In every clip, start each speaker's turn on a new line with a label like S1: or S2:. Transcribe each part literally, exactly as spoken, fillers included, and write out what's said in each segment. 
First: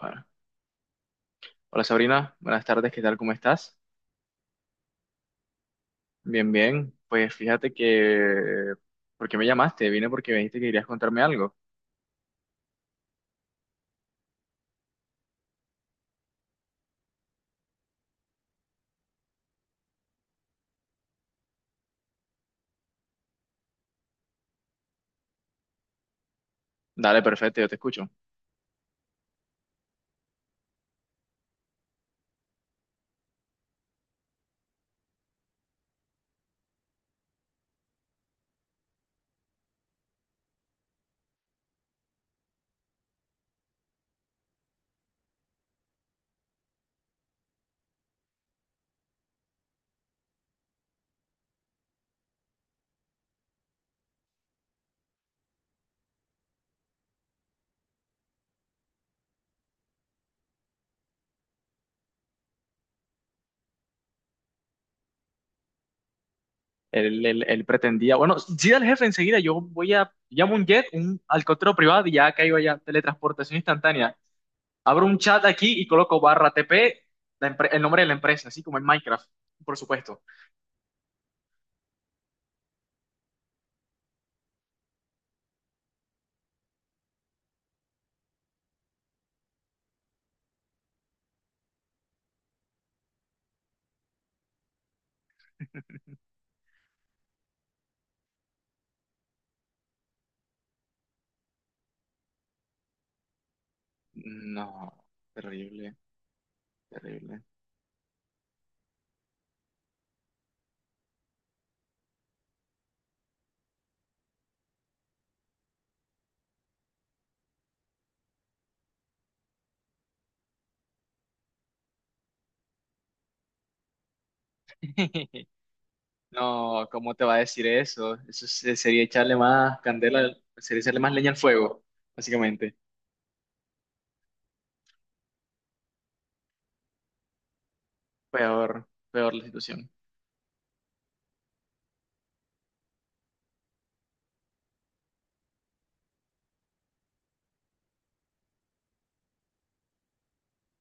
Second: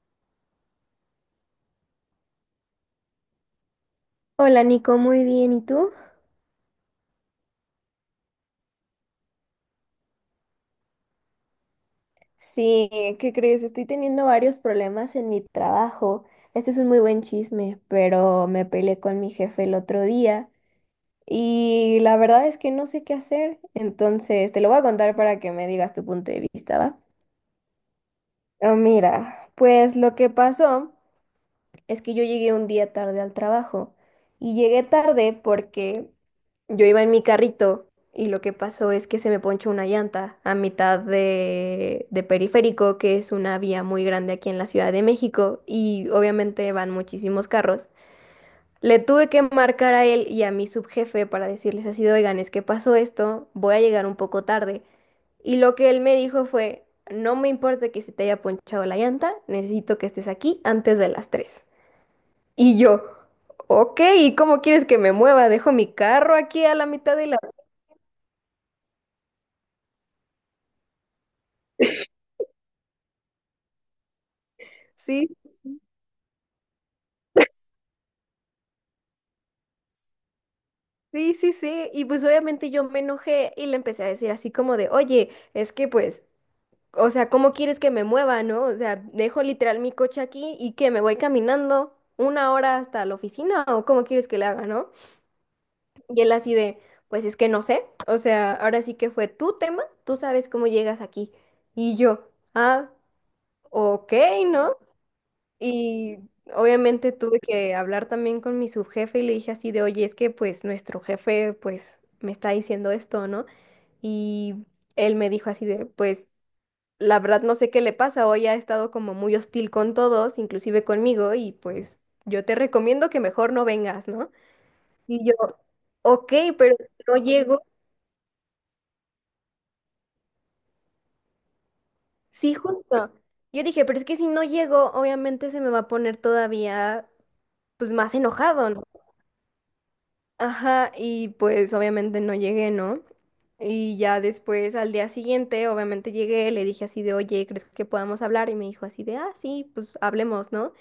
S1: Bueno, hola Sabrina, buenas tardes, ¿qué tal? ¿Cómo estás?
S2: Hola Nico, muy bien. ¿Y tú?
S1: Bien, bien. Pues fíjate que... ¿Por qué me llamaste? Vine porque me dijiste que querías contarme algo.
S2: Sí, ¿qué crees? Estoy teniendo varios problemas en mi trabajo. Este es un muy buen chisme, pero me peleé con mi jefe el otro día y la verdad es que no sé qué hacer. Entonces, te lo voy a contar para que me digas tu punto de vista, ¿va?
S1: Dale, perfecto, yo te escucho.
S2: Ah, mira, pues lo que pasó. Es que yo llegué un día tarde al trabajo y llegué tarde porque yo iba en mi carrito y lo que pasó es que se me ponchó una llanta a mitad de, de Periférico, que es una vía muy grande aquí en la Ciudad de México y obviamente van muchísimos carros. Le tuve que marcar a él y a mi subjefe para decirles así, de, oigan, es que pasó esto, voy a llegar un poco tarde. Y lo que él me dijo fue, no me importa que se te haya ponchado la llanta, necesito que estés aquí antes de las tres. Y yo, ok, ¿y cómo quieres que me mueva? Dejo mi carro aquí a la mitad
S1: Él,
S2: de la...
S1: él- él pretendía... Bueno, sí, al jefe enseguida, yo voy a... Llamo un jet, un helicóptero privado y ya caigo allá. Teletransportación instantánea. Abro un
S2: Sí,
S1: chat aquí y coloco barra T P, la empre- el nombre de la empresa, así como en Minecraft, por supuesto.
S2: sí, sí, sí. Y pues obviamente yo me enojé y le empecé a decir así como de, oye, es que pues, o sea, ¿cómo quieres que me mueva, no? O sea, dejo literal mi coche aquí y que me voy caminando una hora hasta la oficina o cómo quieres que le haga, ¿no? Y él así de, pues es que no sé. O sea, ahora sí que fue tu tema, tú sabes cómo llegas aquí. Y yo, ah, ok, ¿no?
S1: No, terrible,
S2: Y obviamente tuve
S1: terrible.
S2: que hablar también con mi subjefe y le dije así de, oye, es que pues nuestro jefe pues me está diciendo esto, ¿no? Y él me dijo así de, pues la verdad no sé qué le pasa, hoy ha estado como muy hostil con todos, inclusive conmigo, y pues yo te recomiendo que mejor no vengas, ¿no? Y yo, ok, pero si
S1: No, ¿cómo
S2: no
S1: te va a
S2: llego,
S1: decir eso? Eso se- sería echarle más candela, sería echarle más leña al fuego,
S2: sí,
S1: básicamente.
S2: justo. Yo dije, pero es que si no llego, obviamente se me va a poner todavía pues más enojado, ¿no?
S1: Peor, peor la situación.
S2: Ajá, y pues obviamente no llegué, ¿no? Y ya después, al día siguiente, obviamente llegué, le dije así de, oye, ¿crees que podamos hablar? Y me dijo así de, ah, sí, pues hablemos, ¿no?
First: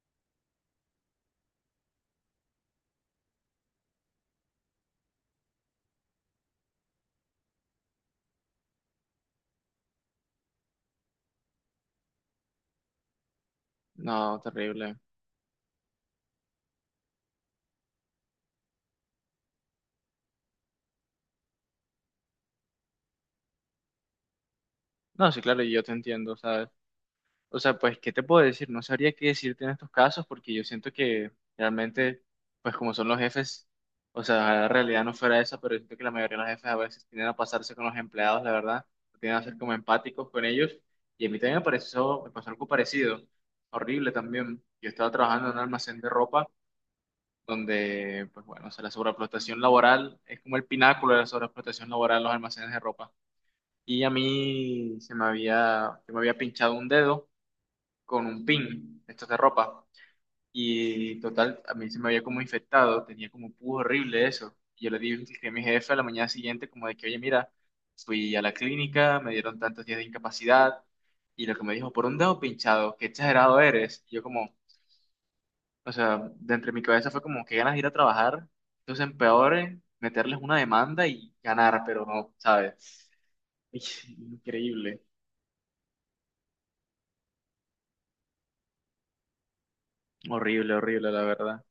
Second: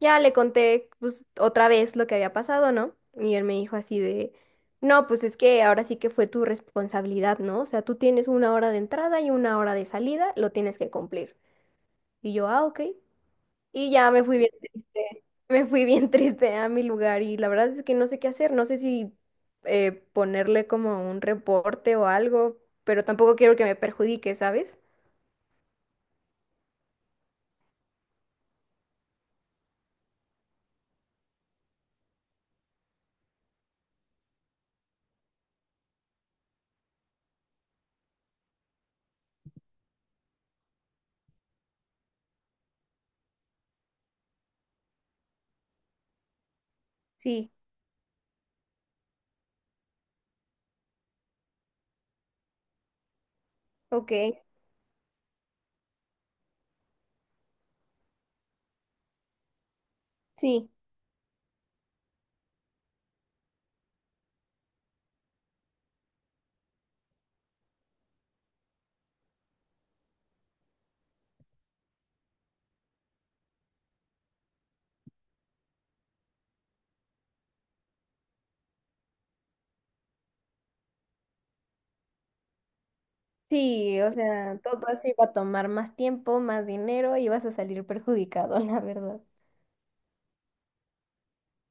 S2: Ya le conté, pues, otra vez lo que había pasado, ¿no? Y él me dijo así de, no, pues es que ahora sí que fue tu responsabilidad, ¿no? O sea, tú tienes una hora de entrada y una hora de salida, lo tienes que cumplir. Y yo, ah, ok. Y ya
S1: No,
S2: me fui bien
S1: terrible.
S2: triste, me fui bien triste a mi lugar y la verdad es que no sé qué hacer, no sé si eh, ponerle como un reporte o algo, pero tampoco quiero que me perjudique, ¿sabes?
S1: No, sí, claro, yo te entiendo. O sea, pues, ¿qué te puedo decir? No sabría qué decirte en estos casos porque yo siento que realmente, pues como son los jefes, o sea, la realidad no fuera esa, pero yo siento que la mayoría de los jefes a veces tienden a pasarse con los empleados, la verdad, tienden a ser como empáticos con ellos. Y a mí también me pareció, me pasó algo parecido, horrible también. Yo estaba trabajando en un almacén de ropa
S2: Sí,
S1: donde, pues bueno, o sea, la sobreexplotación laboral es como el pináculo de la sobreexplotación laboral en los almacenes de ropa. Y a
S2: ok,
S1: mí se me había, se me había pinchado un dedo con un pin, estos de ropa.
S2: sí,
S1: Y total, a mí se me había como infectado, tenía como un pus horrible eso. Y yo le dije a mi jefe a la mañana siguiente como de que, oye, mira, fui a la clínica, me dieron tantos días de incapacidad y lo que me dijo, por un dedo pinchado, qué exagerado eres. Y yo como, o sea, de entre mi cabeza fue como, qué ganas de ir a trabajar. Entonces, empeore meterles una demanda y ganar, pero no, ¿sabes?
S2: sí, o sea, todo
S1: Increíble,
S2: eso iba a tomar más tiempo, más dinero y vas a salir perjudicado, la verdad.
S1: horrible, horrible, la verdad.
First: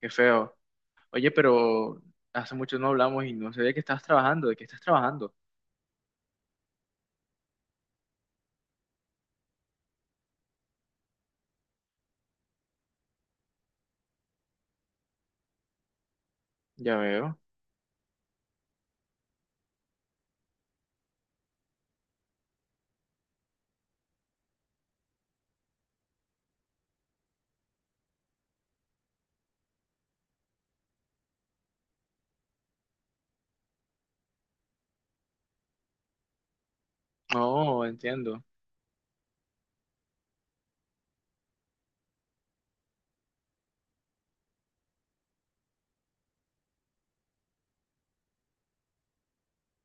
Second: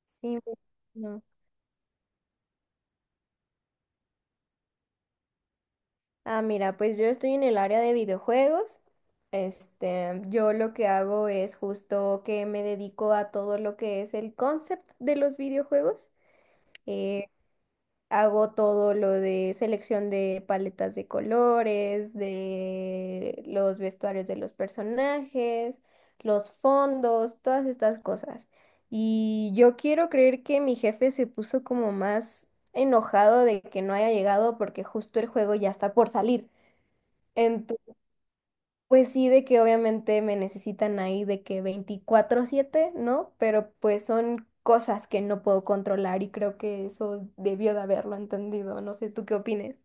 S1: Qué
S2: Sí,
S1: feo.
S2: no.
S1: Oye, pero hace mucho no hablamos y no sé de qué estás trabajando, de qué estás trabajando.
S2: Ah, mira, pues yo estoy en el área de videojuegos. Este, yo lo que hago es justo que me dedico a todo lo que es el concept de los videojuegos.
S1: Ya
S2: Eh,
S1: veo.
S2: Hago todo lo de selección de paletas de colores, de los vestuarios de los personajes, los fondos, todas estas cosas. Y yo quiero creer que mi jefe se puso como más enojado de que no haya llegado porque justo el juego ya está por salir.
S1: No, entiendo.
S2: Pues sí, de que obviamente me necesitan ahí de que veinticuatro siete, ¿no? Pero pues son cosas que no puedo controlar y creo que eso debió de haberlo entendido. No sé, ¿tú qué opines?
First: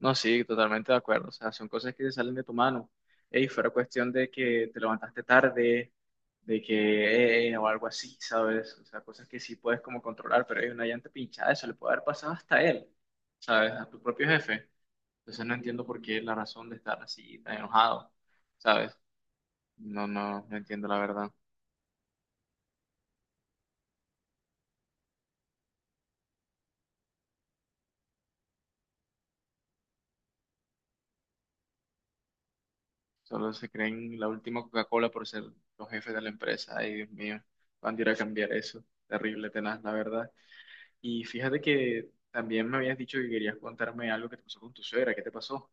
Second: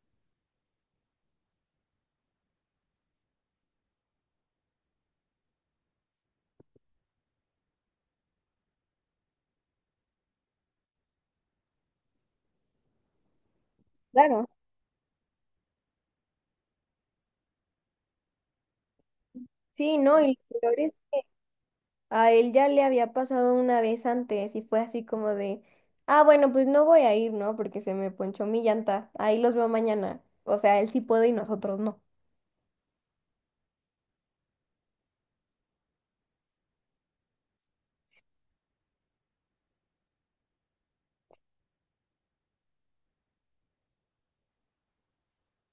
S1: No, sí, totalmente de acuerdo. O sea, son cosas que te salen de tu mano. Ey, fuera cuestión de que te levantaste tarde, de que, eh, o algo así, ¿sabes? O sea, cosas que sí puedes como controlar, pero hay una llanta pinchada, eso le puede haber pasado hasta a él, ¿sabes? A tu propio
S2: Claro.
S1: jefe. Entonces no entiendo por qué la razón de estar así tan enojado, ¿sabes?
S2: Sí,
S1: No,
S2: no, y
S1: no, no
S2: lo peor
S1: entiendo
S2: es,
S1: la verdad.
S2: a él ya le había pasado una vez antes y fue así como de, ah, bueno, pues no voy a ir, ¿no? Porque se me ponchó mi llanta, ahí los veo mañana. O sea, él sí puede y nosotros no.
S1: Solo se creen la última Coca-Cola por ser los jefes de la empresa. Ay, Dios mío, van a ir a cambiar eso. Terrible, tenaz, la verdad. Y fíjate que también me habías dicho que querías contarme algo que te pasó con tu suegra. ¿Qué te pasó?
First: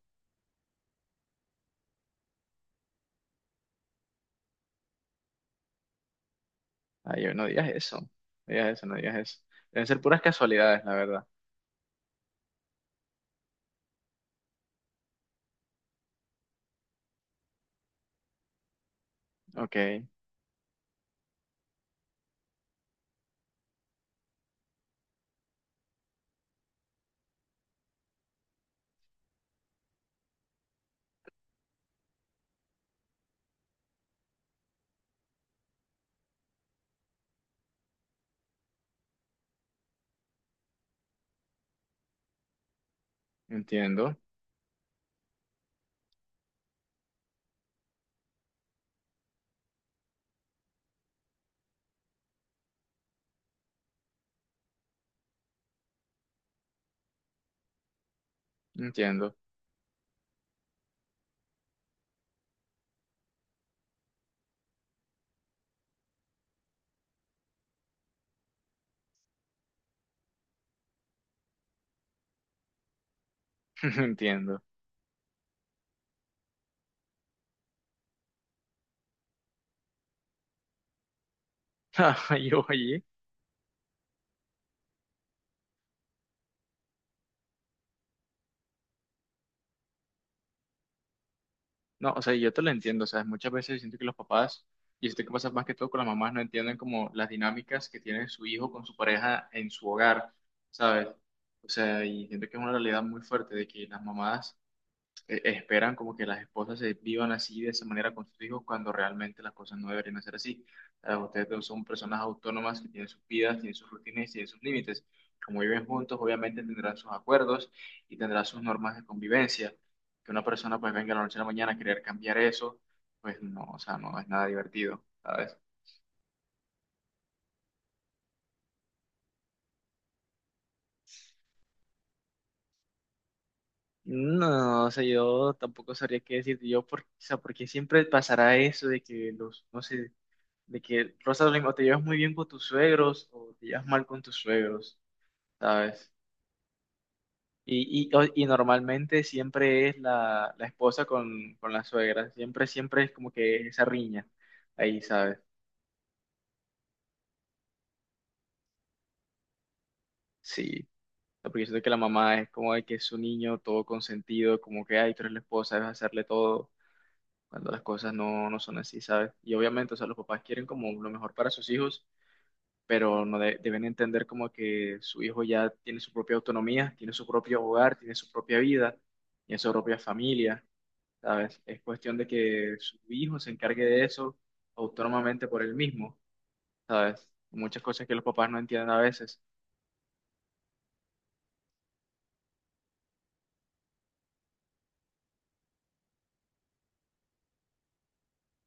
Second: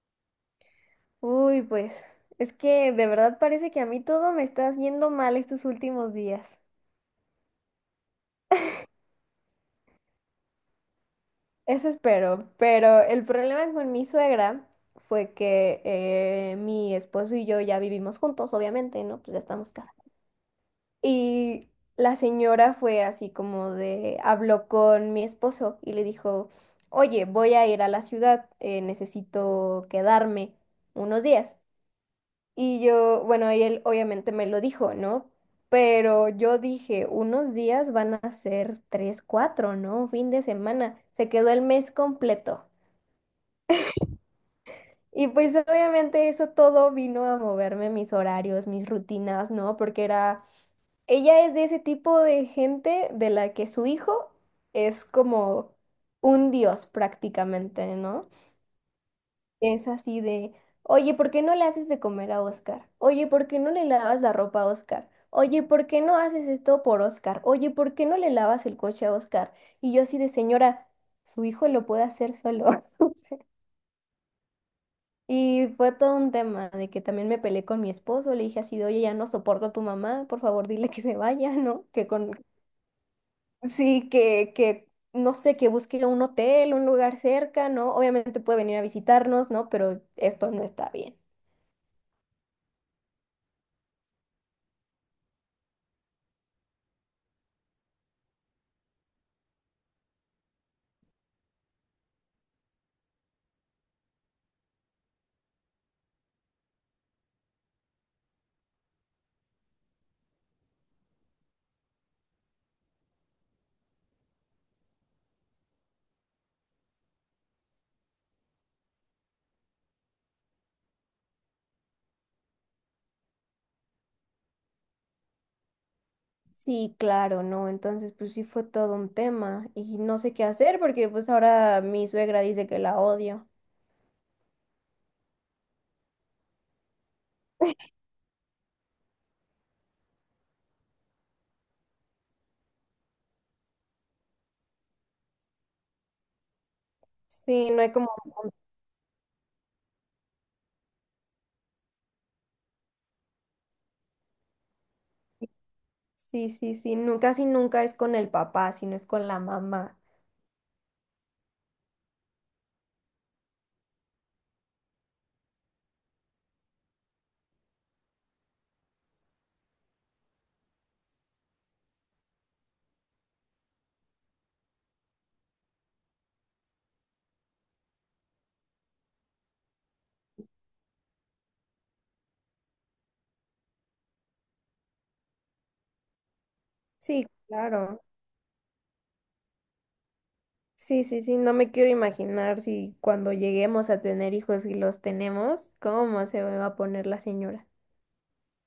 S2: Uy, pues, es que de verdad parece que a mí todo me está yendo mal estos últimos días.
S1: Ay, no digas eso. No digas eso, no digas eso. Deben ser puras casualidades, la verdad.
S2: Eso espero, pero el problema con mi suegra fue que eh, mi esposo y yo ya vivimos juntos, obviamente, ¿no? Pues ya estamos
S1: Ok,
S2: casados. Y la señora fue así como de, habló con mi esposo y le dijo, oye, voy a ir a la ciudad, eh, necesito quedarme unos días. Y yo, bueno, y él obviamente me lo dijo, ¿no? Pero yo dije, unos días van a ser tres, cuatro, ¿no? Un fin de semana. Se quedó el mes completo.
S1: entiendo,
S2: Y pues obviamente eso todo vino a moverme mis horarios, mis rutinas, ¿no? Porque era, ella es de ese tipo de gente de la que su hijo es como un dios prácticamente, ¿no?
S1: entiendo,
S2: Es así de, oye, ¿por qué no le haces de comer a Oscar? Oye, ¿por qué no le lavas la ropa a Oscar? Oye, ¿por qué no haces esto por Oscar? Oye, ¿por qué no le lavas el coche a Oscar? Y yo así de, señora, su hijo lo puede hacer solo.
S1: entiendo.
S2: Y fue todo un tema de que también me peleé con mi esposo, le dije así de, oye, ya no soporto a tu mamá, por favor dile que se vaya, ¿no? Que con,
S1: Ay, oye.
S2: sí, que, que, no sé, que busque un hotel, un lugar cerca, ¿no? Obviamente puede venir a visitarnos, ¿no? Pero esto no está bien.
S1: No, o sea, yo te lo entiendo, o sea, muchas veces siento que los papás, y esto que pasa más que todo con las mamás, no entienden como las dinámicas que tiene su hijo con su pareja en su hogar, ¿sabes? O sea, y siento que es una realidad muy fuerte de que las mamás eh, esperan como que las esposas se vivan así de esa manera con sus hijos cuando realmente las cosas no deberían ser así. Ah, ustedes dos son personas autónomas que tienen sus vidas, tienen sus rutinas y tienen sus límites. Como viven juntos, obviamente tendrán sus acuerdos y tendrán sus normas de convivencia. Que una persona pues venga de la noche a la mañana a querer cambiar eso, pues no, o sea, no es nada divertido, ¿sabes?
S2: Sí, claro, ¿no? Entonces, pues sí fue todo un tema y no sé qué hacer porque pues ahora mi suegra dice que la odio.
S1: No, o sea, yo tampoco sabría qué decirte yo, por, o sea, porque siempre pasará eso de que los, no sé, de que Rosalind o te llevas muy bien con tus suegros o te llevas mal con tus suegros, ¿sabes?
S2: Sí, no hay como,
S1: Y, y, o- y normalmente siempre es la, la esposa con, con la suegra, siempre, siempre es como que esa riña ahí, ¿sabes?
S2: sí, sí, sí, nunca, casi nunca es con el papá, sino es con la mamá.
S1: Sí, porque yo siento que la mamá es como de que es su niño todo consentido, como que, ay, tú eres la esposa, debes hacerle todo, cuando las cosas no, no son así, ¿sabes? Y obviamente, o sea, los papás quieren como lo mejor para sus hijos pero no de- deben entender como que su hijo ya tiene su propia autonomía, tiene su propio hogar, tiene su propia vida, tiene su propia familia, ¿sabes? Es cuestión de que su hijo se encargue de eso autónomamente por él mismo,
S2: Sí,
S1: ¿sabes? Muchas
S2: claro.
S1: cosas que los papás no entienden a veces.
S2: Sí, sí, sí, no me quiero imaginar si cuando lleguemos a tener hijos y los tenemos, cómo se va a poner la señora.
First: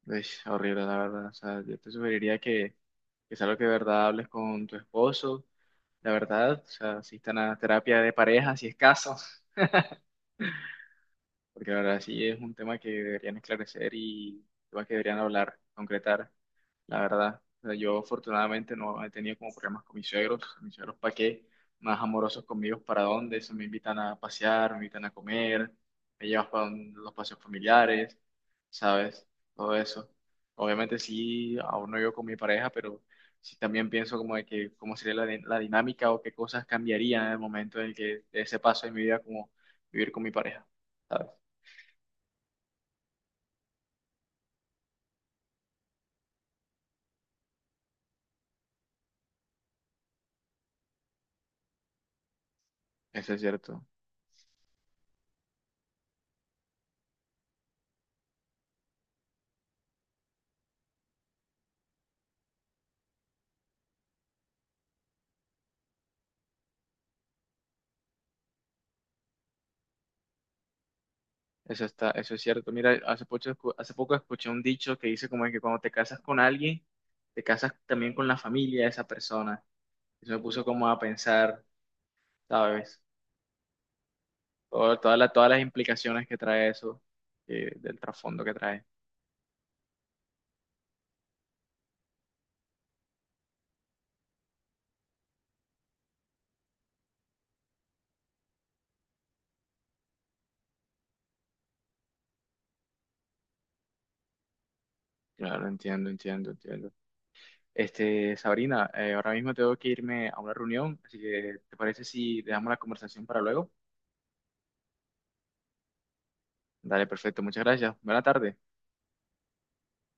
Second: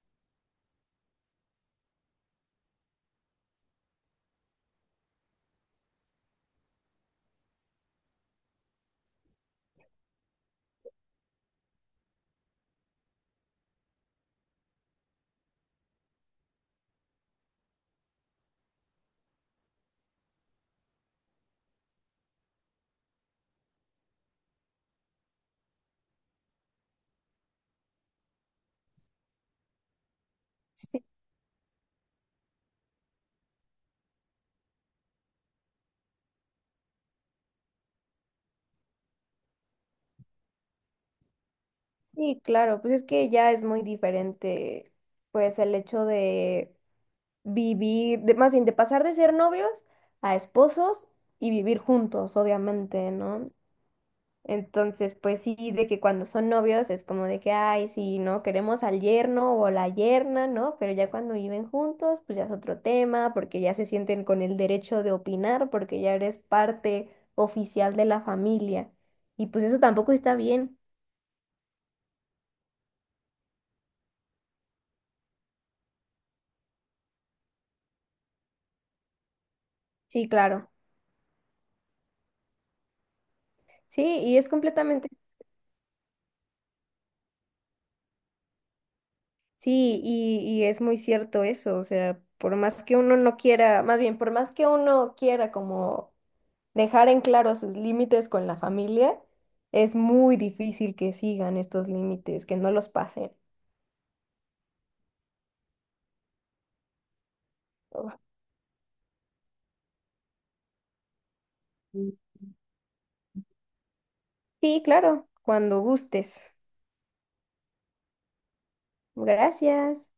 S1: Es horrible, la verdad. O sea, yo te sugeriría que, que es algo que de verdad hables con tu esposo, la verdad. O sea, asistan a terapia de pareja si es caso, porque la verdad sí es un tema que deberían esclarecer y un tema que deberían hablar, concretar, la verdad. O sea, yo afortunadamente no he tenido como problemas con mis suegros, mis suegros para qué, más amorosos conmigo, para dónde, se me invitan a pasear, me invitan a comer, me llevas para los paseos familiares, ¿sabes? Todo eso. Obviamente
S2: Sí,
S1: sí, aún no vivo con mi pareja, pero sí también pienso como de que cómo sería la, di- la dinámica o qué cosas cambiarían en el momento en el que de ese paso de mi vida como vivir con mi pareja. ¿Sabes?
S2: sí, claro, pues es que ya es muy diferente, pues el hecho de vivir, de, más bien de pasar de ser novios a esposos y vivir juntos, obviamente,
S1: Eso es
S2: ¿no?
S1: cierto,
S2: Entonces, pues sí, de que cuando son novios es como de que, ay, sí, no, queremos al yerno o la yerna, ¿no? Pero ya cuando viven juntos, pues ya es otro tema, porque ya se sienten con el derecho de opinar, porque ya eres parte oficial de la familia. Y pues eso tampoco está bien.
S1: eso está, eso es cierto. Mira, hace poco, escu- hace poco escuché un dicho que dice como que cuando te casas con alguien, te casas también con la familia de esa persona.
S2: Sí,
S1: Eso me puso
S2: claro.
S1: como a pensar, ¿sabes?
S2: Sí, y es
S1: Todo-
S2: completamente,
S1: todas las, todas las implicaciones que trae eso, eh, del trasfondo que trae.
S2: sí, y, y es muy cierto eso, o sea, por más que uno no quiera, más bien, por más que uno quiera como dejar en claro sus límites con la familia es muy difícil que sigan estos límites, que no los pasen.
S1: Claro, entiendo, entiendo, entiendo.
S2: Oh.
S1: Este, Sabrina, eh, ahora mismo tengo que irme a una reunión, así que ¿te parece si dejamos la conversación para luego?
S2: Sí, claro, cuando gustes.
S1: Dale, perfecto, muchas gracias. Buena tarde.
S2: Gracias.